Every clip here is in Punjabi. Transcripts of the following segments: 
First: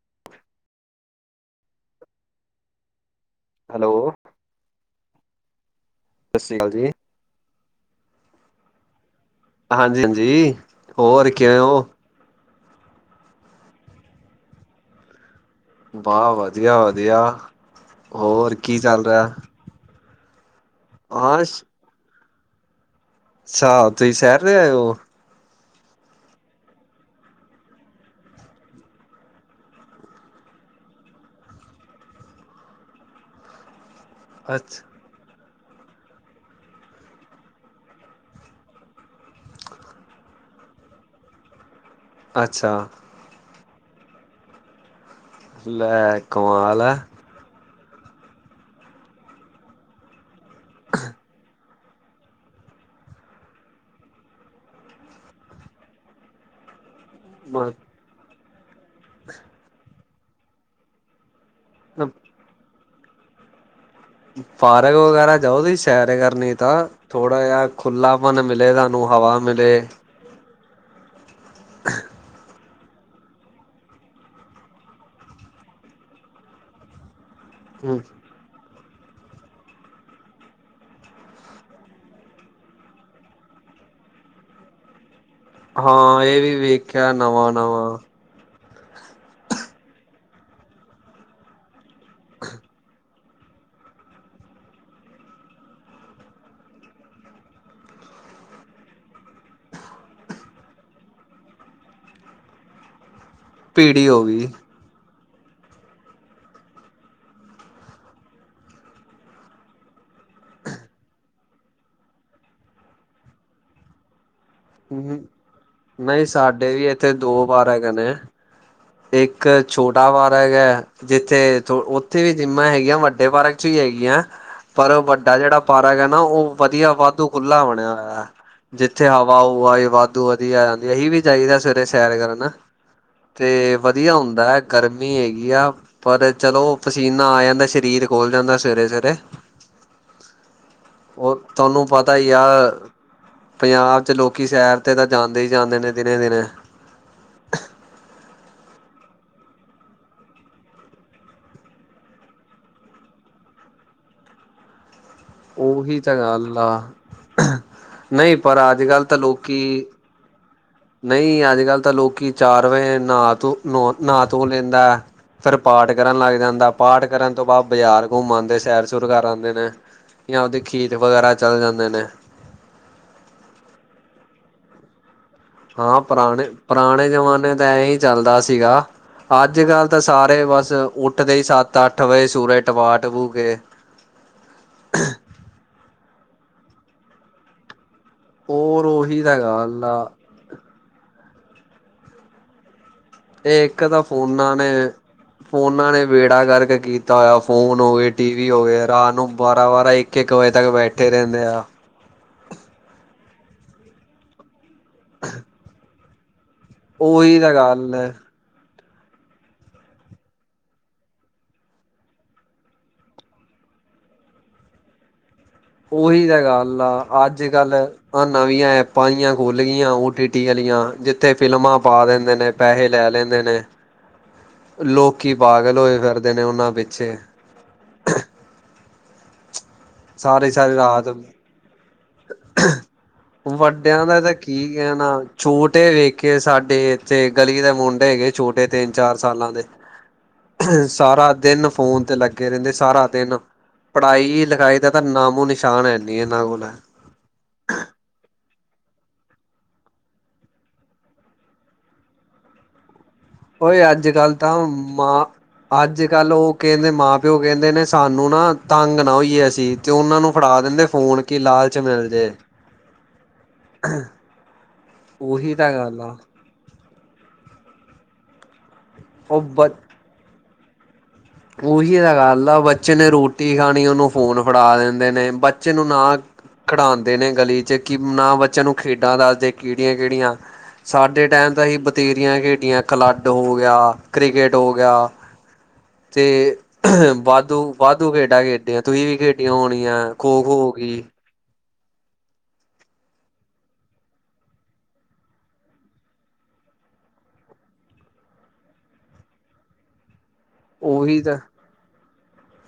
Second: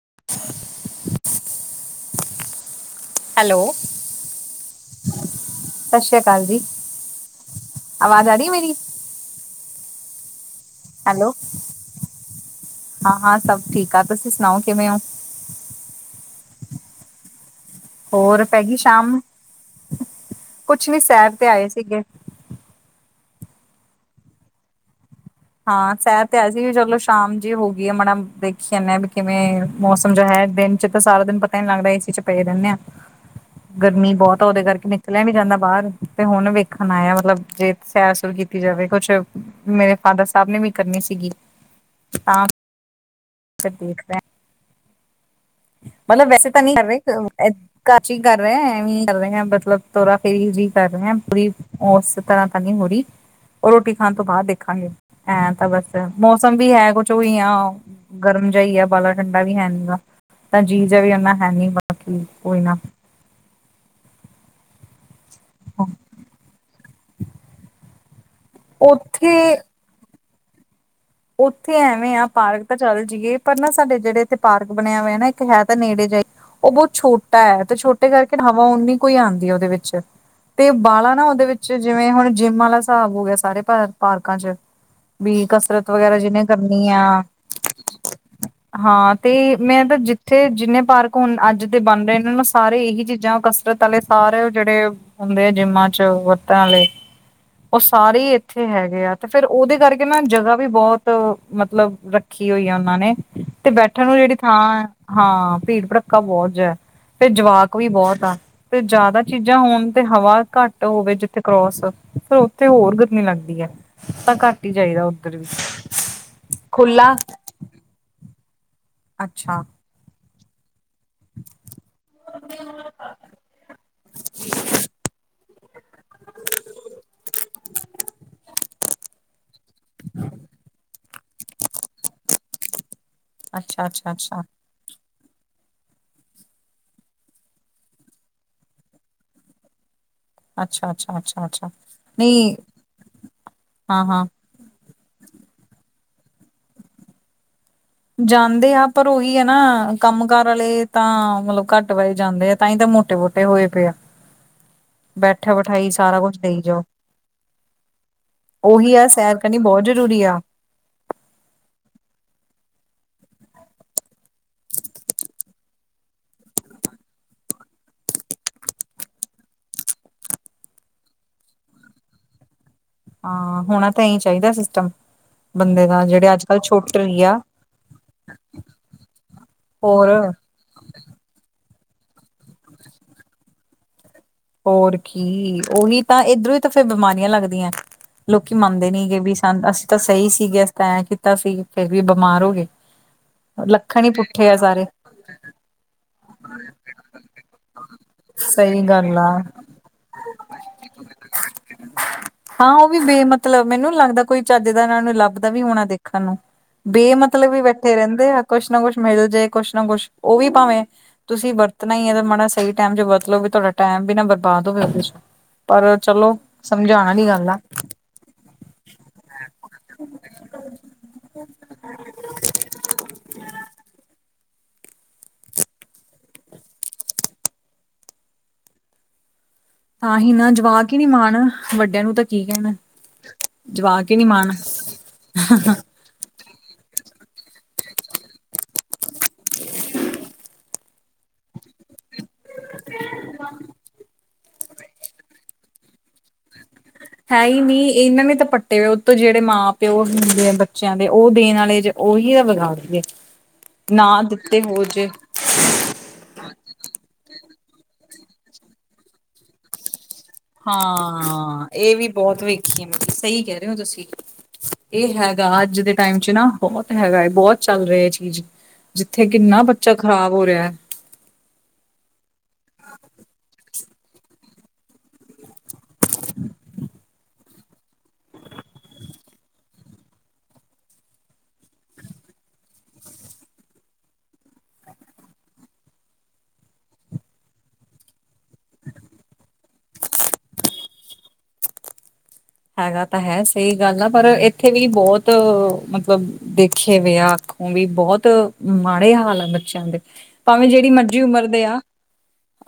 [inaudible] ਹੈਲੋ, ਸਤਿ ਸ਼੍ਰੀ ਅਕਾਲ ਜੀ। ਆਵਾਜ਼ ਆ ਰਹੀ ਏ ਮੇਰੀ? ਹਾਂਜੀ ਹਾਂਜੀ। ਹੋਰ ਹੈਲੋ, ਕਿਵੇਂ ਹੋ? ਹਾਂ ਹਾਂ ਸਭ ਠੀਕ ਆ। ਤੁਸੀਂ ਸੁਣਾਓ, ਕਿਵੇਂ ਔ? ਵਾਹ ਵਧੀਆ ਵਧੀਆ। ਹੋਰ, ਪੈ ਗੀ ਕੀ ਚੱਲ ਸ਼ਾਮ। ਰਿਹਾ? ਕੁਛ ਨਹੀਂ ਸੈਰ ਹਾਂ ਤੇ ਆਏ ਸੀਗੇ। ਅੱਛਾ, ਤੁਸੀਂ ਸੈਰ ਤੇ ਆਏ ਹੋ। ਹਾਂ, ਸੈਰ ਤੇ ਆਏ ਸੀ ਵੀ ਚਲੋ ਸ਼ਾਮ ਜੀ ਹੋ ਗਈ ਏ ਮਾੜਾ ਦੇਖੀ ਜਾਂਦੇ ਆ ਬਈ ਕਿਵੇਂ ਮੌਸਮ ਜੋ ਹੈ ਦਿਨ। ਨਿਤਾਂ ਸਾਰਾ ਦਿਨ ਪਤਾ ਨੀ ਲਗਦਾ ਏ ਸੀ ਚ ਪਏ ਰਹਿੰਦੇ ਆਂ। [inaudible] ਗਰਮੀ ਬਹੁਤ ਆ ਔਦੇ ਅੱਛਾ ਕਰਕੇ ਮੈਂ ਨਿਕਲਿਆ ਨਹੀ ਜਾਂਦਾ ਬਾਹਰ ਤੇ ਹੋਣ ਵੇਖਣ ਆਏ ਆ ਮਤਲਬ ਜੇ ਸੈਰ-ਸੂਰ ਕੀਤੀ ਜਾਵੇ। ਕੁਛ ਮੇਰੇ ਫਾਦਰ ਸਾਬ ਨੇ ਵੀ ਕਰਨੀ ਸੀਗੀ। ਅੱਛਾ। ਫੇਰ ਦੇਖਦੇ ਆਂ। ਲੈ ਮਤਲਬ ਵੈਸੇ ਤਾਂ ਨੀ ਕਮਾਲ ਕਰ ਹੈ। ਰਹੇ। [inaudible] ਐਵੇਂ ਈ ਕਰ ਰਹੇ ਆਂ ਮਤਲਬ ਤੋਰਾ ਫੇਰੀ ਵੀ ਕਰ ਰੇਆ ਫਰੀ। ਓਸ ਤਰ੍ਹਾਂ ਤਾ ਨੀ ਹੋਰੀ ਓਹ ਰੋਟੀ ਖਾਣ ਤੋਂ ਬਾਦ ਦੇਖਾਂਗੇ, ਐਂ ਤਾਂ ਬਸ ਮੌਸਮ ਵੀ ਹੈ ਕੁ ਹੀ ਆ, ਗਰਮ ਜਿ ਹੀ ਆ ਬਾਲਾ ਠੰਡਾ ਵੀ ਹੈ ਨੀਂਗਾ, ਤਾਂ ਜੀਅ ਜਿਹਾ ਵੀ ਉਹਨਾ ਹੈਨੀ ਬਾਕੀ ਕੋਈ ਨਾ ਪਾਰਕ ਵਗੈਰਾ ਜਾਓ ਤੁਸੀ ਸੈਰੇ ਕਰਨੇ ਤਾਂ, ਥੋੜਾ ਜਿਹਾ ਖੁੱਲ੍ਹਾਪਨ ਮਿਲੇ ਤਾਂਨੂੰ, ਹਵਾ ਉੱਥੇ ਮਿਲੇ। ਉੱਥੇ ਐਵੇਂ ਆ ਪਾਰਕ ਤਾਂ ਚੱਲ ਜਾਈਏ, ਪਰ ਨਾ ਸਾਡੇ ਜਿਹੜੇ ਇੱਥੇ ਪਾਰਕ ਬਣਿਆ ਹੋਇਆ ਨਾ ਇੱਕ ਹੈ ਤਾਂ ਨੇੜੇ ਜੇ, ਉਹ ਬਹੁਤ ਛੋਟ ਹੈ, ਤੇ ਛੋਟੇ ਕਰਕੇ ਹਵਾ ਉਨੀ ਕੋਈ ਆਂਦੀ ਉਹਦੇ ਵਿੱਚ ਤੇ ਬਾਲਾਂ ਨਾ ਉਹਦੇ ਵਿੱਚ ਜਿਵੇਂ ਹੁਣ ਜਿੰਮ ਵਾਲਾ ਸਾਬ ਹੋ ਗਿਆ ਸਾਰੇ ਪ ਪਾਰਕਾਂ ਚ ਵੀ ਕਸਰਤ ਵਗੈਰਾ ਹਾਂ ਇਹ ਜਿਹਨੇ ਵੀ ਕਰਨੀ ਆ ਵੇਖਿਆ ਨਵਾਂ-ਨਵਾਂ ਹਾਂ, ਤੇ ਮੈਂ ਤਾਂ ਜਿੱਥੇ ਜਿੰਨੇ ਪਾਰਕ ਹੋਣ ਅੱਜ ਤੇ ਬਨ ਰਹੇ ਇਹਨਾਂ ਨੂੰ ਸਾਰੇ ਇਹੀ ਚੀਜ਼ਾਂ ਕ ਕੁਤ ਵਾਲੇ ਸਾਰੇ ਜਿਹੜੇ ਹੁੰਦੇ ਆ ਜਿੰਮਾਂ ਚ, ਵਰਤਣ ਵਾਲੇ ਉਹ ਸਾਰੇ ਹੀ ਇੱਥੇ ਹੈਗੇ ਆ, ਤੇ ਫੇਰ ਉਹਦੇ ਕਰਕੇ ਨਾ ਜਗ੍ਹਾ ਵੀ ਬਹੁਤ ਮਤਲਬ ਰੱਖੀ ਹੋਈ ਆ ਉਹਨਾਂ ਨੇ, ਤੇ ਬੈਠਣ ਭੀੜੀ ਨੂੰ ਹੋ ਜਿਹੜੀ ਗਈ। ਥਾਂ ਹਾਂ, ਭੀੜ ਭੜੱਕਾ ਬਹੁਤ ਜ ਫੇਰ ਜਵਾਕ ਵੀ ਬਹੁਤ ਆ। ਤੇ ਜ਼ਿਆਦਾ ਚੀਜ਼ਾਂ ਹੋਣ ਤੇ ਹਵਾ ਘੱਟ ਹੋਵੇ ਜਿੱਥੇ ਕਰੋਸ, ਫਿਰ ਉੱਥੇ ਹੋਰ ਗਰਮੀ ਲੱਗਦੀ ਐ। ਤਾਂ ਘੱਟ ਹੀ ਜਾਈਦਾ ਉਹ ਨਹੀਂ ਸਾਡੇ ਵੀ ਇੱਥੇ ਦੋ ਬਾਰ ਹੈਗੇਨੇ, ਇੱਕ ਅੱਛਾ ਛੋਟ ਵੱਡਾ ਪਾਰਕ ਹੈ, ਜਿੱਥੇ ਉੱਥੇ ਵੀ ਜਿੰਮਾਂ ਹੈਗੀਆਂ ਵੱਡੇ ਪਾਰਕ ਹੀ ਹੈਗੀਆਂ, ਪਰ ਵੱਡਾ ਜਿਹੜਾ ਪਾਰ ਗਿਆ ਨਾ ਉਹ ਵਧੀਆ ਵਾਧੂ ਖੁੱਲਾ ਬਣਿਆ ਹੋਇਆ, ਜਿੱਥੇ ਵ ਵਾਹੀ ਵਾਧੂ ਵਧੀਆ ਆ ਜਾਂਦੀ ਅਸੀਂ ਵੀ ਜਾਈਦਾ ਸਵੇਰੇ ਸੈਰ ਕਰਨ। ਤੇ ਅੱਛਾ ਅੱਛਾ ਵਧੀਆ ਅੱਛਾ ਹੁੰਦੈ ਗਰਮੀ ਹੈਗੀ ਆ, ਪਰ ਚਲੋ ਪਸੀਨਾ ਆ ਜਾਂਦਾ ਸਰੀਰ ਖੋਲ੍ਹ ਜਾਂਦਾ ਸਵੇਰੇ ਸਵੇਰੇ। ਅੱਛਾ ਅੱਛਾ ਉਹ ਅੱਛਾ ਅੱਛਾ ਥੋਨੂੰ ਪਤਾ ਈ ਆ, ਨਹੀਂ ਪੰਜਾਬ ਹਾਂ ਹਾਂ ਕਿ ਸੈਰ ਤੇ ਤਾਂ ਜਾਂਦੇ ਈ ਜਾਂਦੇ ਨੇ ਦਿਨੇ-ਦਿਨੇ। ਜਾਂਦੇ ਆ ਪਰ ਉਹੀ ਹੈ ਨਾ, ਕੰਮ ਕਾਰ ਆਲੇ ਤਾਂ ਮਤਲਬ ਘੱਟ ਬੱਦ ਜਾਂਦੇ ਆ, ਤਾਂ ਹੀ ਤਾਂ ਮੋਟੇ-ਮੋਟੇ ਹੋਏ ਪਏ ਆ। ਬੈਠਾ ਬਿਠਾਈ ਉਹੀ ਤਾਂ ਸਾਰਾ ਕੁਛ ਗੱਲ ਦੇਈ ਆ। ਜਾਓ ਨਹੀਂ ਪਰ ਉਹੀ ਅੱਜ-ਕੱਲ੍ਹ ਆ ਤਾਂ ਸੈਰ ਕਰਨੀ ਬਹੁਤ ਲੋਕੀ ਜ਼ਰੂਰੀ ਆ ਨਈਂ ਅੱਜ-ਕੱਲ੍ਹ ਤਾਂ ਲੋਕੀ ਚਾਰ ਵਜੇ ਨਹਾ ਧੋ, ਨਾਂ ਧੋ ਲੈਂਦੈ। ਫਿਰ ਪਾਠ ਕਰਨ ਲੱਗ ਜਾਂਦਾ, ਪਾਠ ਕਰਨ ਤੋਂ ਬਾਅਦ ਬਜਾਰ ਘੁੰਮ ਆਂਦੇ ਸੈਰ ਸੁਰ ਕਰ ਆਂਦੇ ਨੇ। ਜਾਂ ਉਹਦੇ ਖੇਤ ਵਗੈਰਾ ਚਲੇ ਜਾਂਦੇ ਨੇ ਹਾਂ ਹੋਣਾ ਤਾਂ ਇਹੀ ਚਾਹੀਦਾ, ਸਿਸਟਮ ਬੰਦੇ ਹਾਂ ਦਾ ਜਿਹੜੇ ਅੱਜ ਕੱਲ੍ਹ ਛੋਟੇ ਪਰਾਣੇ-ਪਰਾਣੇ ਹੀ ਆ ਜਮਾਨੇ ਤਾਂ ਇਹੀਂ ਚੱਲਦਾ ਸੀਗਾ। ਅੱਜ-ਕੱਲ ਤਾਂ ਹੋਰ ਸਾਰੇ ਬਸ ਉੱਠਦੇ ਹੀ ਸੱਤ ਅੱਠ ਵਜੇ ਸੂਰਜ ਟਮਾ ਟਬੂ ਕੇ ਹੋਰ ਕੀ, ਉਹੀ ਤਾਂ ਏਧਰੋਂ ਹੀ ਤਾਂ ਫੇਰ ਬਿਮਾਰੀਆਂ ਲੱਗਦੀਐਂ। ਲੋਕੀ ਹੋਰ ਮੰਨਦੇ ਨੀ ਗੇ ਉਹੀ ਵੀ ਤਾਂ ਸਾਨ ਗੱਲ ਅਸੀਂ ਤਾਂ ਆ ਸਹੀ ਸੀਗੇ, ਅਸੀਂ ਤਾਂ ਐਂ ਕੀਤਾ ਸੀ, ਫੇਰ ਵੀ ਬਿਮਾਰ ਹੋ ਗੇ। ਇਹ ਇੱਕ ਤਾਂ ਫੋਨਾਂ ਨੇ ਫੋਂਨਾਂ ਨੇ ਬੇੜਾ ਗਰਕ ਕੀਤਾ ਹੋਇਆ, ਫੋਨ ਹੋਵੇ ਟੀ ਵੀ ਸਹੀ ਹੋਵੇ ਰਾਤ ਗੱਲ ਨੂੰ ਆ ਬਾਰਾਂ-ਬਾਰਾਂ, ਇੱਕ-ਇੱਕ ਵਜੇ ਤੱਕ ਬੈਠੇ ਰਹਿੰਦੇ ਆ। ਹਾਂ ਉਹ ਵੀ ਬੇ ਮਤਲਬ ਮੈਨੂੰ ਨੀ ਲੱਗਦਾ, ਕੋਈ ਚੱਜ ਦਾ ਇਹਨਾਂ ਨੂੰ ਲੱਭਦਾ ਵੀ ਹੋਣਾ ਦੇਖਣ ਨੂੰ ਬੇ ਉਹੀ ਮਤਲਬ ਤਾਂ ਵੀ ਗੱਲ ਬੈਠੇ ਹੈ ਰਹਿੰਦੇ ਆ, ਕੁਸ਼ ਨਾ ਕੁਸ਼ ਮਿਲ ਜਾਏ ਕੁਸ਼ ਨਾ ਕੁਸ਼, ਓਂ ਵੀ ਭਾਵੇਂ ਤੁਸੀਂ ਵਰਤਨਾ ਈ ਏ, ਮਾੜਾ ਸਹੀ ਟੈਮ ਚ ਵਰਤਲੋ ਵੀ ਤੁਹਾਡਾ ਟੈਮ ਵੀ ਨਾ ਬਰਬਾਦ ਹੋਵੇ ਉਹਦੇ ਚ ਪਰ ਉਹੀ ਚਲੋ ਤਾਂ ਗੱਲ ਸਮਝਾਣ ਆਲੀ ਅੱਜ ਗੱਲ ਆ। ਕੱਲ ਆ ਨਵੀਆਂ ਐਪਾਂ ਜਿਆਂ ਖੁਲ ਗਈਆਂ, ਓ ਟੀ ਟੀ ਆਲੀਆਂ, ਜਿੱਥੇ ਫਿਲਮਾਂ ਪਾ ਦਿੰਦੇ ਨੇ। ਪੈਸੇ ਲੈ ਲੈਂਦੇ ਨੇ, ਲੋਕੀ ਪਾਗਲ ਹੋਏ, ਫਿਰਦੇ ਨੇ ਉਹਨਾਂ ਪਿੱਛੇ ਤਾਂ ਹੀ ਸਾਰੀ ਨਾ ਸਾਰੀ ਜਵਾਕ ਹੀ ਨੀ ਰਾਤ ਮਾਣ, ਵੱਡਿਆਂ ਨੂੰ ਤਾਂ ਕੀ ਕਹਿਣਾ ਵੱਡਿਆਂ ਜਵਾਕ ਹੀ ਦਾ ਨੀ ਤਾਂ ਮਾਣ। ਕੀ ਕਹਿਣਾ ਛੋਟੇ ਵੇਖ ਕੇ ਸਾਡੇ ਇੱਥੇ ਗਲੀ ਦੇ ਮੁੰਡੇ ਹੈਗੇ ਛੋਟੇ ਤਿੰਨ -ਚਾਰ ਸਾਲਾਂ ਦੇ। ਸਾਰਾ ਦਿਨ ਫੋਨ 'ਤੇ ਲੱਗੇ ਰਹਿੰਦੇ, ਸਾਰਾ ਦਿਨ ਪੜ੍ਹਾਈ- ਲਿਖਾਈ ਤਾਂ ਨਾਮੋ-ਨਿਸ਼ਾਨ ਹੈ ਨੀ ਇਹਨਾਂ ਕੋਲ। ਹੈ ਹੀ ਨਹੀਂ ਇਹਨਾਂ ਨੇ ਤਾਂ ਪੱਟੇ ਹੋਏ ਉਹ ਤੋਂ ਜਿਹੜੇ ਮਾਂ-ਪਿਓ ਹੁੰਦੇ ਬੱਚਿਆਂ ਦੇ ਉਹ ਦੇਣ ਵਾਲੇ। ਓਏ ਵਿਗਾੜਦੇ। ਓਏ ਨਾ ਅੱਜ-ਕੱਲ ਤਾਂ ਦਿੱਤੇ ਹੋ ਜੇ ਮਾਂ ਅੱਜ ਕੱਲ ਉਹ ਕਹਿੰਦੇ ਮਾਂ ਪਿਓ ਕਹਿੰਦੇ ਨੇ ਸਾਨੂੰ ਨਾ ਤੰਗ ਨਾ ਹੋਈਏ ਅਸੀਂ ਤੇ ਉਹਨਾਂ ਨੂੰ। ਫੜਾ ਦਿੰਦੇ ਫੋਨ ਕਿ ਹਾਂ ਲਾਲਚ ਇਹ ਵੀ ਮਿਲ ਜੇ ਬਹੁਤ ਵੇਖੀ ਆ ਮੈਂ ਸਹੀ ਕਹਿ ਰਹੇ ਹੋ ਤੁਸੀਂ। ਇਹ ਹੈਗਾ ਉਹੀ ਤਾਂ ਅੱਜ ਦੇ ਗੱਲ ਆ ਟਾਈਮ ਚ ਨਾ। ਬਹੁਤ ਹੈਗਾ ਏ, ਬਹੁਤ ਚੱਲ ਰਿਹਾ ਹੈ ਚੀਜ਼, ਜਿੱਥੇ ਉਹ ਕਿੰਨਾ ਬ ਬੱਚਾ ਖ਼ਰਾਬ ਹੋ ਰਿਹਾ ਹੈ। ਉਹੀ ਤਾਂ ਗੱਲ ਆ, ਬੱਚੇ ਨੇ ਰੋਟੀ ਖਾਣੀ, ਉਹਨੂੰ ਫੋਨ ਫੜਾ ਦਿੰਦੇ ਨੇ ਬੱਚੇ ਨੂੰ ਨਾ ਖਿਡਾਉਂਦੇ ਨੇ ਗਲੀ 'ਚ ਕਿ ਨਾ ਬੱਚਿਆਂ ਨੂੰ ਖੇਡਾਂ ਦੱਸਦੇ ਕਿਹੜੀਆਂ-ਕਿਹੜੀਆਂ। ਸਾਡੇ ਟਾਈਮ ਤਾ ਅਸੀਂ ਬਥੇਰੀਆਂ ਖੇਡੀਆਂ, ਕਲੱਡ ਹੋ ਗਿਆ, ਕ੍ਰਿਕੇਟ ਹੋ ਗਿਆ। ਤੇ ਅ ਵਾਧੋਂ। ਵਾਧੂ ਖੇਡਾਂ ਖੇਡੀਆ ਤੁਸੀਂ ਵੀ ਖੇਡੀਆਂ ਹੋਣੀਆਂ ਖੋ- ਖੋ ਹੋ ਗਈ। ਹੈਗਾ ਤਾਂ ਹੈ ਸਹੀ ਗੱਲ ਆ ਪਰ ਇੱਥੇ ਵੀ ਬਹੁਤ ਮਤਲਬ ਦੇਖੇ ਵੀਏ ਆ, ਅੱਖੋ ਵੀ ਬਹੁਤ ਮਾੜੇ ਹਾਲ ਆ ਬੱਚਿਆਂ ਦੇ। ਭਾਵੇਂ ਜਿਹੜੀ ਮਰਜ਼ੀ ਉਹੀ ਤਾਂ ਉਮਰ ਦੇ ਆ।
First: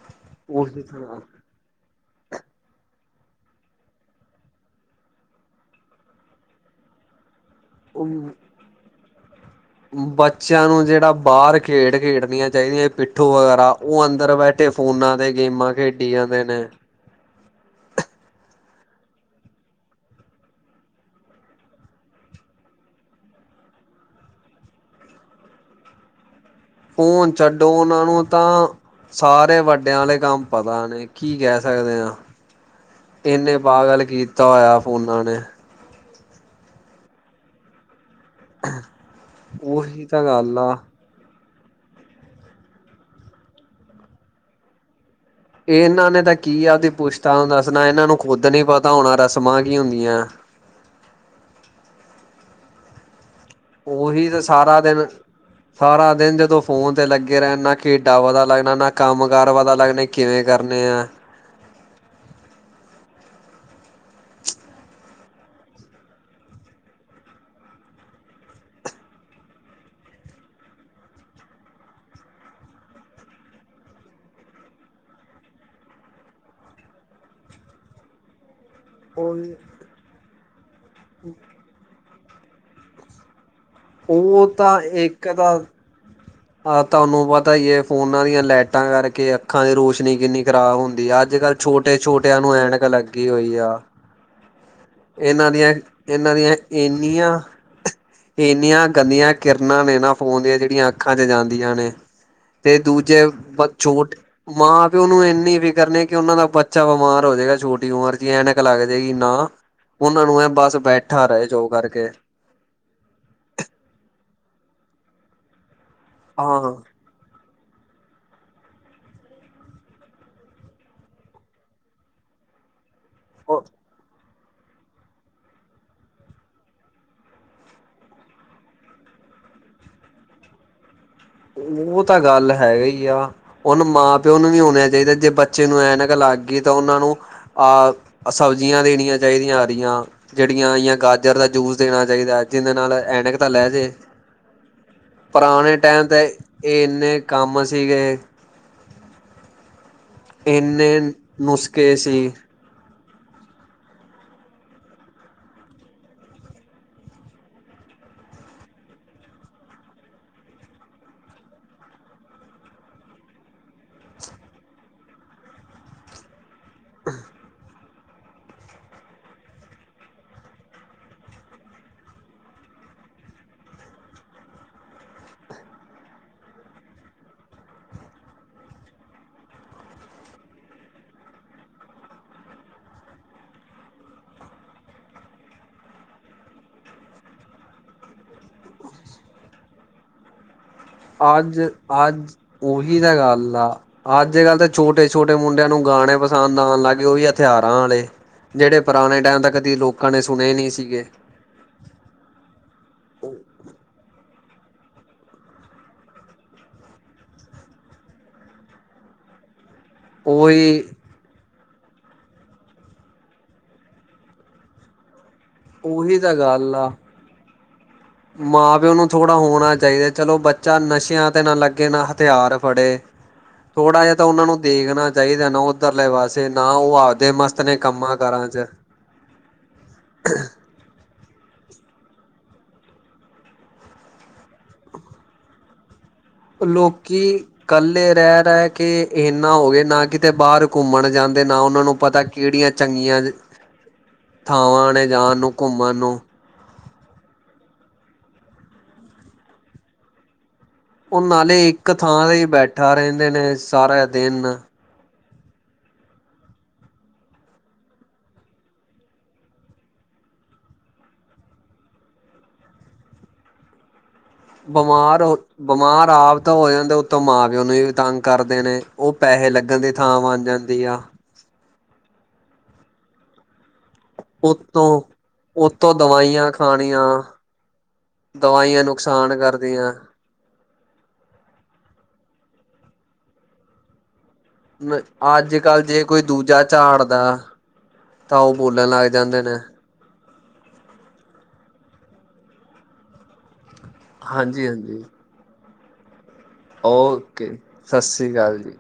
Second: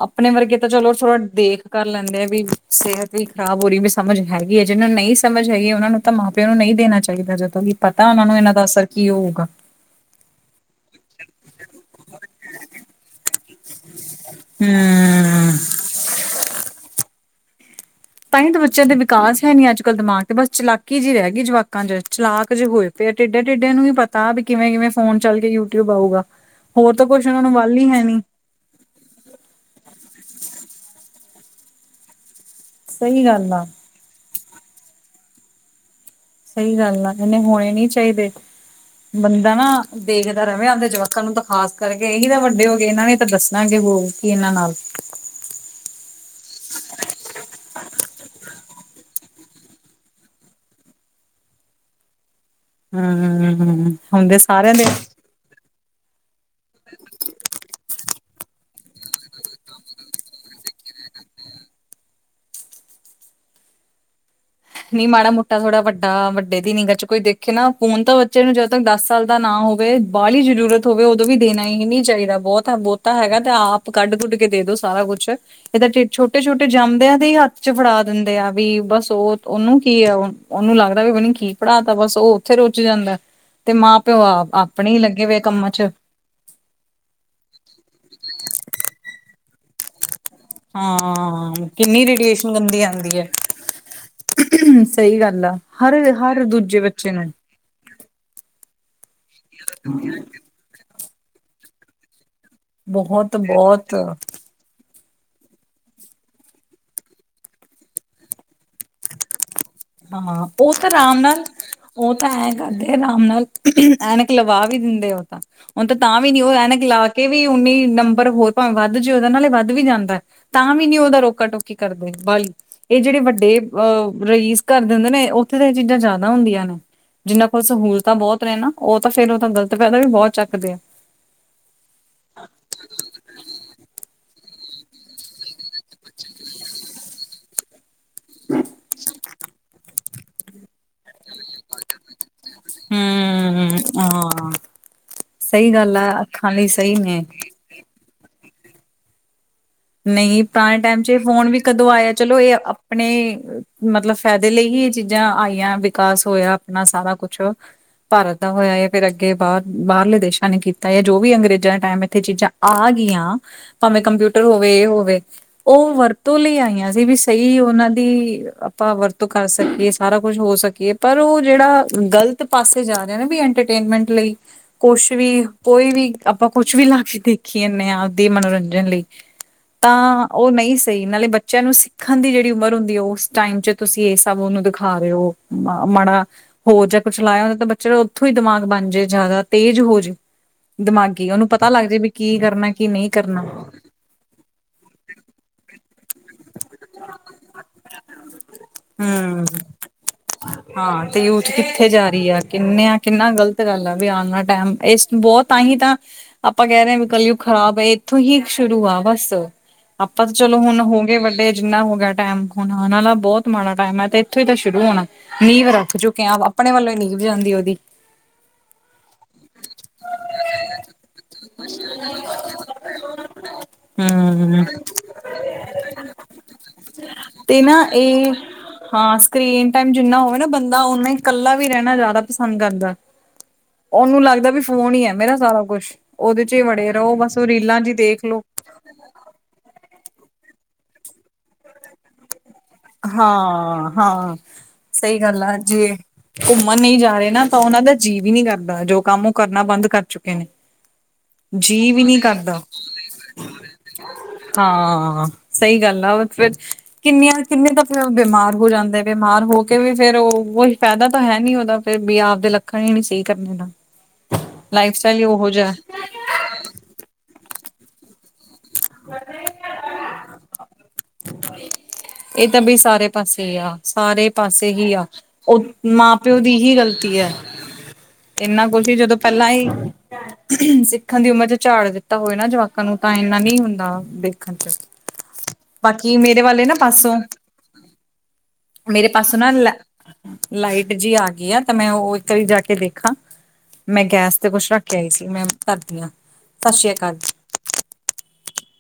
ਆਪਣੇ ਵਰਗੇ ਤਾਂ ਚਲੋ ਥੋੜ੍ਹਾ ਦੇਖ ਕਰ ਲੈਂਦੇ ਆ ਵੀ ਸਿਹਤ ਵੀ ਖ਼ਰਾਬ ਹੋ ਰਹੀ ਵੀ ਸਮਝ ਹੈਗੀ। ਹੈ ਜਿਹਨੂੰ ਨਹੀਂ ਸਮਝ ਹੈਗੀ ਉਹ ਨੂੰ ਤਾਂ ਮਾਂ ਪਿਓ ਨੂੰ ਨਹੀਂ ਦੇਣਾ ਚਾਹੀਦਾ ਜਦੋਂ ਕਿ ਪਤਾ ਉਹਨਾਂ ਨੂੰ ਇਹਨਾਂ ਦਾ ਅਸਰ। ਕੀ ਹੋਊਗਾ। ਬੱਚਿਆਂ ਨੂੰ ਜਿਹੜਾ ਬਾਹਰ ਖੇਡ ਖੇਡਣੀਆਂ ਚਾਹੀਦੀਆਂ ਪਿੱਠੋਂ ਵਗੈਰਾ। ਉਹ ਅੰਦਰ ਬੈਠੇ ਫੋਨਾਂ ਤੇ ਹੂੰ ਗੇਮਾਂ ਖੇਡੀ ਜਾਂਦੇ ਨੇ। ਤਾਂਹੀ ਤਾਂ ਬੱਚਿਆਂ ਦੇ ਵਿਕਾਸ ਹੈ ਨੀ ਅੱਜ ਕੱਲ ਦਿਮਾਗ ਤੇ ਬਸ ਚਲਾਕੀ ਜਿਹੀ ਰਹਿ ਗਈ ਜਵਾਕਾਂ ਚ ਚਲਾਕ ਜੇ ਹੋਏ। ਫਿਰ ਟਿੱਡੇ- ਟਿੱਡੇ ਨੂੰ ਵੀ ਪਤਾ ਵੀ ਕਿਵੇਂ- ਕਿਵੇਂ ਫੋਨ ਚੱਲ ਕੇ ਯੂਟਿਊਬ ਆਊਗਾ। ਹੋਰ ਤਾਂ ਕੁਛ ਉਹਨਾਂ ਨੂੰ ਉਛੱਡੋ ਵੱਲ ਹੀ ਹੈ ਉਹਨਾਂ ਨੀ ਨੂੰ ਤਾਂ। ਸਾਰੇ ਵੱਡਿਆਂ ਵਾਲੇ ਕੰਮ ਪਤਾ ਨੇ, ਕੀ ਕਹਿ ਸਕਦੇ ਹਾਂ। ਸਹੀ ਗੱਲ ਇੰਨੇ ਆ ਪਾਗਲ ਕੀਤਾ ਹੋਇਆ ਫੋਨਾ ਨੇ। ਸਹੀ ਗੱਲ ਆ, ਇਹਨੇ ਹੋਣੇ ਨੀ ਚਾਹੀਦੇ, ਬੰਦਾ ਨਾ ਉਹੀ ਤਾਂ ਦੇਖਦਾ ਗੱਲ ਰਹੇ ਆ। ਆਪਦੇ ਜਵਾਕਾਂ ਲੋਕਾਂ ਨੂੰ ਤਾਂ ਖਾਸ ਕਰਕੇ ਇਹੀ ਤਾਂ ਵੱਡੇ ਹੋ ਗਏ ਇਹਨਾਂ ਨੇ ਤਾਂ ਦੱਸਣਾ ਕਿ ਹੋ ਕੀ ਇਹਨਾਂ ਨਾਲ ਇਹ ਇਹਨਾਂ ਨੇ ਤਾਂ ਕੀ ਆਪਦੀ ਪੁੱਛਤਾ ਨੂੰ ਦੱਸਣਾ, ਇਹਨਾਂ ਨੂੰ ਖੁੱਦ ਨੀ ਪਤਾ ਹੋਣਾ ਰਸਮਾਂ ਕੀ ਹੁੰਦੀਆਂ। ਹਮ, ਹੁੰਦੇ ਸਾਰਿਆਂ ਦੇ। ਹ ਸਾਰਾ ਦਿਨ ਜਦੋਂ ਫੋਨ ਤੇ ਲੱਗੇ ਰਹਿਣ, ਨਾ ਖੇਡਾਂ ਪਤਾ ਲੱਗਣਾ ਨਾ ਕੰਮ ਕਾਰ ਪਤਾ ਲੱਗਣੇ ਕਿਵੇਂ ਕਰਨੇ ਆ। ਨਹੀਂ ਮਾੜਾ ਮੋਟਾ ਥੋੜ੍ਹਾ ਵੱਡਾ ਵੱਡੇ ਦੀ ਨਿੱਗਾ ਚ ਕੋਈ ਦੇਖੇ ਨਾ ਫੋਨ ਤਾਂ ਬੱਚੇ ਨੂੰ ਜਦੋਂ ਤੱਕ ਦਸ ਸਾਲ ਦਾ ਨਾ ਹੋਵੇ। ਬਾਹਲੀ ਜ਼ਰੂਰਤ ਹੋਵੇ ਉਦੋਂ ਵੀ ਦੇਣਾ ਹੀ ਨਹੀਂ ਚਾਹੀਦਾ ਬਹੁਤਾ, ਬਹੁਤਾ ਹੈਗਾ ਤੇ ਆਪ ਕੱਢ ਕੁੱਢ ਕੇ ਦੇ ਦੋ ਸਾਰਾ ਕੁਛ। ਇਹਦ ਛੋਟੇ- ਛੋਟੇ ਜੰਮਦਿਆਂ ਤੇ ਹੀ ਹੱਥ ਚ ਫੜਾ ਦਿੰਦੇ ਆ ਵੀ ਬਸ ਉਹ। ਉਹੀ ਉਹਨੂੰ ਕੀ ਹੈ, ਉਹਨੂੰ ਲੱਗਦਾ ਵਾ ਮੈਨੂੰ ਕੀ ਪੜ੍ਹਾ ਤਾ ਬਸ ਉਹ ਉੱਥੇ ਰੁਜ ਜਾਂਦਾ। ਤੇ ਮਾਂ ਪਿਓ ਉਹ ਤਾਂ ਆਪਣੇ ਹੀ ਲੱਗੇ ਇੱਕ ਵਏ ਤਾਂ ਕੰਮਾਂ ਚ ਆਹ ਤੁਹਾਨੂੰ ਪਤਾ ਹੀ ਫੋਨਾਂ ਦੀਆਂ ਲਾਈਟਾਂ ਕਰਕੇ ਅੱਖਾਂ ਦੀ ਰੋਸ਼ਨੀ। ਕਿੰਨੀ ਖਰਾਬ ਹੁੰਦੀ ਆ, ਅੱਜ ਹਾਂ ਕੱਲ੍ਹ ਛੋਟੇ ਕਿੰਨੀ -ਛੋਟਿਆਂ ਰੇਡੀਏਸ਼ਨ ਨੂੰ ਗੰਦੀ ਐਨਕ ਆਉਂਦੀ ਹੈ ਲੱਗੀ ਹੋਈ ਆ। ਸਹੀ ਗੱਲ ਇਹਨਾਂ ਆ ਦੀਆਂ, ਹਰ ਇਹਨਾਂ ਹਰ ਦੀਆਂ, ਦੂਜੇ ਬੱਚੇ ਨੂੰ ਇੰਨੀਆਂ। ਇੰਨੀਆਂ ਗੰਦੀਆਂ ਕਿਰਨਾਂ ਨੇ ਨਾ ਫੋਨ ਦੀਆ, ਜਿਹੜੀਆਂ ਅੱਖਾਂ ਚ ਜਾਂਦੀਆਂ ਨੇ। ਤੇ ਦੂਜੇ ਬਹੁਤ ਬਚੋਟ। ਬਹੁਤ ਮਾਂ ਪਿਓ ਨੂੰ ਇੰਨੀ ਫਿਕਰ ਨੀ ਕਿ ਉਹਨਾਂ ਦਾ ਬੱਚਾ ਬਿਮਾਰ ਹੋ ਜਾਏਗਾ, ਛੋਟੀ ਉਮਰ ਚ ਹੀ ਐਨਕ ਲੱਗ ਜਾਏਗੀ ਨਾ। ਉਹਨਾਂ ਨੂੰ ਹਾਂ ਇਹ ਉਹ ਬਸ ਤਾਂ ਆਰਾਮ ਬੈਠਾ ਨਾਲ, ਰਹੇ ਜੋ ਕਰਕੇ ਉਹ ਤਾਂ ਹੈ। ਕਰਦੇ ਆਰਾਮ ਨਾਲ, ਐਨਕ ਲਵਾ ਵੀ ਦਿੰਦੇ ਉਹ ਤਾਂ, ਹੁਣ ਤਾਂ ਵੀ ਨੀ ਉਹ ਹਾਂ ਐਨਕ ਲਾ ਕੇ। ਕਿ ਵੀ ਉਨ੍ਹਾ ਹੀ ਨੰਬਰ ਹੋਰ ਭਾਵੇਂ ਵੱਧ ਜੁ, ਉਹਦੇ ਨਾਲ਼ੇ ਵੱਧ ਵੀ ਜਾਂਦਾ। ਤਾਂ ਵੀ ਨੀ, ਉਹ ਤਾਂ ਰੋਕਾ ਟੋਕੀ ਕਰਦੇ, ਬਲੀਕਿ ਇਹ ਜਿਹੜੇ ਵੱਡੇ ਅਹ ਰਈਸ। ਕਰ ਦੇਂਦੇ ਨੇ, ਉਥੇ ਤੇ ਏ ਚੀਜ਼ਾਂ ਜ਼ਾਦਾ ਹੁੰਦੀਆਂ ਨੇ। ਜਿੰਨਾਂ ਕੋਲ ਸਹੂਲਤਾਂ ਬਹੁਤ ਨੇ ਨਾ ਓ ਤਾਂ ਫੇਰ ਓ ਤਾਂ ਗਲਤ ਫਾਇਦਾ ਵੀ ਬਹੁਤ ਚੱਕਦੇ ਆ। ਉਹ ਤਾਂ ਗੱਲ ਹੈਗਾ ਈ ਆ, ਹੁਣ ਮਾਂ ਪਿਓ ਨੂੰ ਵੀ ਹੋਣਾ ਚਾਹੀਦਾ ਜੇ ਬੱ ਬੱਚੇ ਨੂੰ ਐਨਕ ਲੱਗ ਗਈ ਤਾਂ, ਉਨਾਂ ਨੂੰ ਆਹ ਸਬਜ਼ੀਆਂ ਦੇਣੀਆਂ ਚਾਹੀਦੀਆਂ ਹਰੀਆਂ। ਜਿਹੜੀਆਂ, ਆਈਆਂ ਗਾਜਰ ਦਾ ਜੂਸ ਦੇਣਾ ਚਾਹੀਦਾ, ਜਿਹਦੇ ਨਾਲ ਐਨਕ ਤਾਂ ਲੈ ਹਮ ਜੇ। ਹਾਂ ਸਹੀ ਪਰਾਣੇ ਗੱਲ ਟੈਮ ਹੈ ਤੇ, ਅੱਖਾਂ ਲਈ ਸਹੀ ਇੰਨੇ ਨੇ ਕੰਮ ਸੀਗੇ। ਨਈ ਪਰਾਣੇ ਇੰਨੇ ਟੈਮ ਚ, ਏ ਫੋਨ ਵੀ ਕਦੋਂ ਨੁਸਖੇ ਆਇਆ? ਸੀ ਚਲੋ ਏ ਆਪਣੇ ਮਤਲਬ, ਫਾਇਦੇ ਲਈ ਹੀ ਇਹ ਚੀਜ਼ਾਂ ਆਈਆਂ, ਵਿਕਾਸ ਹੋਇਆ ਆਪਣਾ ਸਾਰਾ ਕੁਛ। ਭਾਰਤ ਦਾ ਹੋਇਆ ਏ, ਫੇਰ ਅੱਗੇ ਬਾਹਰ, ਬਾਹਰਲੇ ਦੇਸ਼ਾਂ ਨੇ ਕੀਤਾ ਏ, ਜੋ ਵੀ ਅੰਗਰੇਜ਼ਾਂ ਟੈਮ ਇੱਥੇ ਚੀਜ਼ਾਂ- ਆ ਗਈਆਂ, ਭਾਵੇਂ ਕੰਪਿਊ- ਟਰ ਹੋਵੇ, ਇਹ ਹੋਵੇ ਉਹ ਵਰਤੋਂ ਲਈ ਆਈਆਂ ਸੀ, ਵੀ ਸਹੀ ਉਹਨਾਂ ਦੀ- ਆਪਾਂ ਵਰਤੋਂ ਕਰ ਸਕੀਏ, ਸਾਰਾ ਕੁਛ ਹੋ ਸਕੀਏ, ਪਰ ਉਹ ਜਿਹੜਾ ਗਲਤ ਪਾਸੇ ਜਾ ਰਿਹਾ ਨਾ ਵੀ ਐਂਟਰਟੇ- ਨਮੈਂਟ ਲਈ, ਕੁਛ ਵੀ, ਕੋਈ ਵੀ, ਆਪਾਂ ਕੁਛ ਵੀ ਲਾ ਕੇ ਦੇਖੀ ਜਾਨੇ ਆਂ, ਆਪਦੇ ਮਨੋਰੰਜਨ ਲਈ। [inaudible] ਤਾਂ ਉਹ ਨਹੀਂ ਸਹੀ, ਨਾਲੇ ਬੱਚਿਆਂ ਨੂੰ ਸਿੱਖਣ ਦੀ ਜਿਹੜੀ ਉਮਰ ਹੁੰਦੀ, ਓਸ ਟਾਈਮ 'ਚ- ਤੁਸੀਂ ਏ, ਸਭ ਉਹਨੂੰ ਦਿਖਾ ਰਹੇ ਔ ਮਾੜਾ ਹੋਰ ਜਾਂ, ਕੁਛ ਲਾਇਆ ਹੁੰਦਾ ਤਾਂ ਬੱਚੇ ਦਾ ਉਥੋਂ ਈ ਦਿਮਾਗ ਬਣ ਜੇ ਜ਼ਾਦਾ ਤੇਜ਼ ਹੋ ਜੇ- ਦਿਮਾਗੀ ਉਨੂੰ ਅੱਜ ਪਤਾ ਲੱਗ ਜਾਏ, ਵੀ ਅੱਜ ਕੀ ਕਰਨਾ ਕੀ ਉਹੀ ਨਈ ਤਾਂ ਕਰਨਾ। ਗੱਲ ਆ। ਅੱਜ- ਕੱਲ੍ਹ ਤੇ ਛੋਟੇ- ਛੋਟੇ ਮੁੰਡਿਆਂ ਨੂੰ ਗਾਣੇ- ਗਾਣ ਲੱਗ ਗਏ, ਉਹ ਵੀ ਹਥਿਆਰਾਂ ਆਲੇ, ਜਿਹੜੇ ਪੁਰਾਣੇ ਟੈਮ ਤੇ ਹਮ ਕਦੀ ਲੋਕਾਂ ਨੇ ਸੁਣੇ ਨੀ ਸੀ ਗੇ। ਹਾਂ ਤੇ ਯੂਥ ਕਿੱਥੇ ਜਾ ਰੀ ਆ, ਕਿੰਨੇ ਆ ਕਿੰਨਾ ਗ਼ਲਤ ਗੱਲ ਆ ਵੀ ਆਣ ਆਲਾ ਟੈਮ ਇਸ ਬਹੁਤ ਤਾਂਹੀ ਤਾਂ- ਆਪਾਂ ਕਹਿ ਰਹੇ ਆਂ ਵੀ, ਕਲਯੁਗ ਖਰਾਬ ਏ, ਏਥੋਂ ਈ ਸ਼ੁਰੂ ਆ ਬਸ, ਆਪਾਂ ਤਾਂ ਚਲੋ ਹੁਣ ਉਹੀ ਹੋ ਗਏ ਵੱਡੇ। ਜਿੰਨਾ ਹੋ ਗਿਆ ਟਾਈਮ, ਹੁਣ ਆਣ ਆਲਾ ਬਹੁਤ ਮਾੜਾ ਟਾਈਮ ਐ ਤੇ ਏਥੋਂ ਈ ਤਾਂ ਸ਼ੁਰੂ ਹੋਣਾ। ਨੀਂਵ ਰੱਖ ਉਹੀ ਚੁੱਕੇ ਤਾਂ ਆ। ਆਪਣੇ ਗੱਲ ਆ। ਵੱਲੋਂ ਈ ਨੀਂਵ ਜਾਂਦੀ ਉਹਦੀ। ਮਾਂ ਪਿਓ ਨੂੰ ਥੋੜ੍ਹਾ ਹੋਣਾ ਚਾਹੀਦਾ, ਚੱਲੋ ਬੱਚਾ ਨਸ਼ਿਆਂ ਤੇ ਨਾ ਲੱਗੇ, ਨਾ ਹਥਿਆਰ ਫੜੇ। [unintelligible] ਥੋੜ੍ਹਾ ਜਿਹਾ ਤਾਂ ਉਨਾਂ ਨੂੰ ਹਮ ਦੇਖਣਾ ਚਾਹੀਦਾ ਨਾ, ਉਧਰਲੇ ਪਾਸੇ, ਨਾ ਉਹ ਆਪਦੇ ਮਸਤ ਤੇ ਨੇ ਨਾ ਕੰਮਾਂ ਇਹ ਕਾਰਾਂ ਚ। ਹਾਂ, ਸਕਰੀਨ ਟਾਈਮ ਜਿੰਨਾ ਹੋਵੇ ਨਾ, ਬੰਦਾ ਉਹਨਾਂ ਈ ਇਕੱਲਾ ਵੀ ਰਹਿਣਾ ਜਿਆਦਾ ਪਸੰਦ ਕਰਦਾ। ਉਹਨੂੰ ਲੱਗਦਾ ਵੀ ਫੋਨ ਈ ਐ, ਮੇਰਾ ਸਾਰਾ ਕੁੱਛ। ਉਹਦੇ 'ਚ ਈ ਵੜੇ ਰਹੋ ਬਸ ਰੀਲਾਂ ਚ ਦੇਖ- ਲੋ ਤੇ ਕਿ ਏਨਾ ਹੋ ਗਏ ਨਾ, ਕਿਤੇ ਬਾਹਰ ਘੁੰਮਣ ਜਾਂਦੇ, ਨਾ ਉਹਨਾਂ ਨੂੰ ਪਤਾ ਕਿਹੜੀਆਂ ਚੰਗੀਆਂ ਹਾਂ ਹਾਂ ਥਾਵਾਂ, ਨੇ ਸਹੀ ਜਾਣ ਗੱਲ ਨੂੰ ਆ ਘੁੰਮਣ ਜੇ ਨੂੰ। ਘੁੰਮਣ ਨਹੀਂ ਜਾ ਰਹੇ ਨਾ, ਤਾਂ ਉਹਨਾਂ ਦਾ ਜੀ ਵੀ ਨੀ ਕਰਦਾ, ਜੋ ਕੰਮ ਉਹ ਕਰਨਾ ਬੰਦ ਕਰ ਚੁੱਕੇ ਨੇ। ਉਹ ਨਾਲੇ ਜੀ ਇੱਕ ਵੀ ਨੀ ਥਾਂ ਤੇ ਹੀ ਕਰਦਾ, ਬੈਠਾ ਰਹਿੰਦੇ ਨੇ ਸਾਰਾ [unintelligible] ਦਿਨ। ਹਾਂ। ਸਹੀ ਗੱਲ ਆ, ਫੇਰ ਕਿੰਨੀਆਂ- ਕਿੰਨੇ ਤਾਂ, ਫੇਰ ਉਹ ਬਿਮਾਰ ਹੋ ਜਾਂਦੇ ਨੇ, ਬਿਮਾਰ ਹੋ ਕੇ ਵੀ ਫੇਰ ਉਹ ਕੋਈ ਫਾਇਦਾ ਤਾਂ ਹੈ ਨੀ ਉਹਦਾ ਫੇਰ ਵੀ ਆਪਦੇ ਲੱ- ਖਣ, ਹੀ ਨੀ, ਸਹੀ ਕਰਨੇ ਤਾਂ। ਬਮਾਰ ਹੋ ਬਮਾਰ ਆਪ ਤਾਂ ਹੋ ਜਾਂਦੇ, ਉਤੋਂ ਮਾਂ- ਪਿਓ ਨੂੰ ਵੀ ਤੰਗ- ਕਰਦੇ ਨੇ, ਓ ਪੈਸੇ ਲੱਗਣ ਦੀ ਥਾਂ ਬਣ ਜਾਂਦੀ ਆ। ਏ ਤਾਂ, ਬਈ ਸਾਰੇ ਪਾਸੇ ਆ। ਸਾਰੇ ਪਾਸੇ ਉਤੋਂ ਹੀ ਆ, ਓ ਉਤੋਂ ਮਾਂ-ਪਿਓ ਦਵਾਈਆਂ ਦੀ ਹੀ ਖਾਣੀਆਂ ਗਲਤੀ ਐ। ਏਨਾ ਦਵਾਈਆਂ ਕੁਛ ਸੀ, ਜਦੋਂ ਨੁਕਸਾਨ ਪਹਿਲਾਂ ਈ ਕਰਦੀਆਂ ਸਿੱਖਣ ਦੀ ਉਮਰ ਚ ਝਾੜ ਦਿੱਤਾ ਹੋਏ ਨਾ, ਜਵਾਕਾਂ ਨੂੰ, ਤਾਂ ਇਨਾਂ ਨਹੀਂ ਹੁੰਦਾ ਦੇਖਣ ਚ। ਅੱਜ- ਕੱਲ੍ਹ ਜੇ ਬਾਕੀ ਕੋਈ ਮੇਰੇ ਦੂਜਾ ਵਾਲੇ ਨਾ ਪਾਸੋਂ ਝਾੜਦਾ, ਤਾਂ ਉਹ ਬੋਲਣ ਮੇਰੇ ਲੱਗ ਪਾਸੋਂ ਜਾਂਦੇ ਨਾ ਨੇ। ਲ ਲਾਈਟ ਜੀ ਆ ਗਈ ਆ, ਤਾਂ ਮੈਂ ਉਹ ਇੱਕ ਵਾਰੀ ਜਾ ਕੇ ਦੇਖਾ। ਮੈਂ ਗੈਸ ਤੇ, ਹਾਂਜੀ ਕੁਛ ਰੱਖ ਕੇ ਹਾਂਜੀ ਆਈ ਸੀ, ਮੈਂ ਕਰਦੀ ਆਂ। ਓਕੇ, ਸਸਰੀ ਕਾਲ ਜੀ।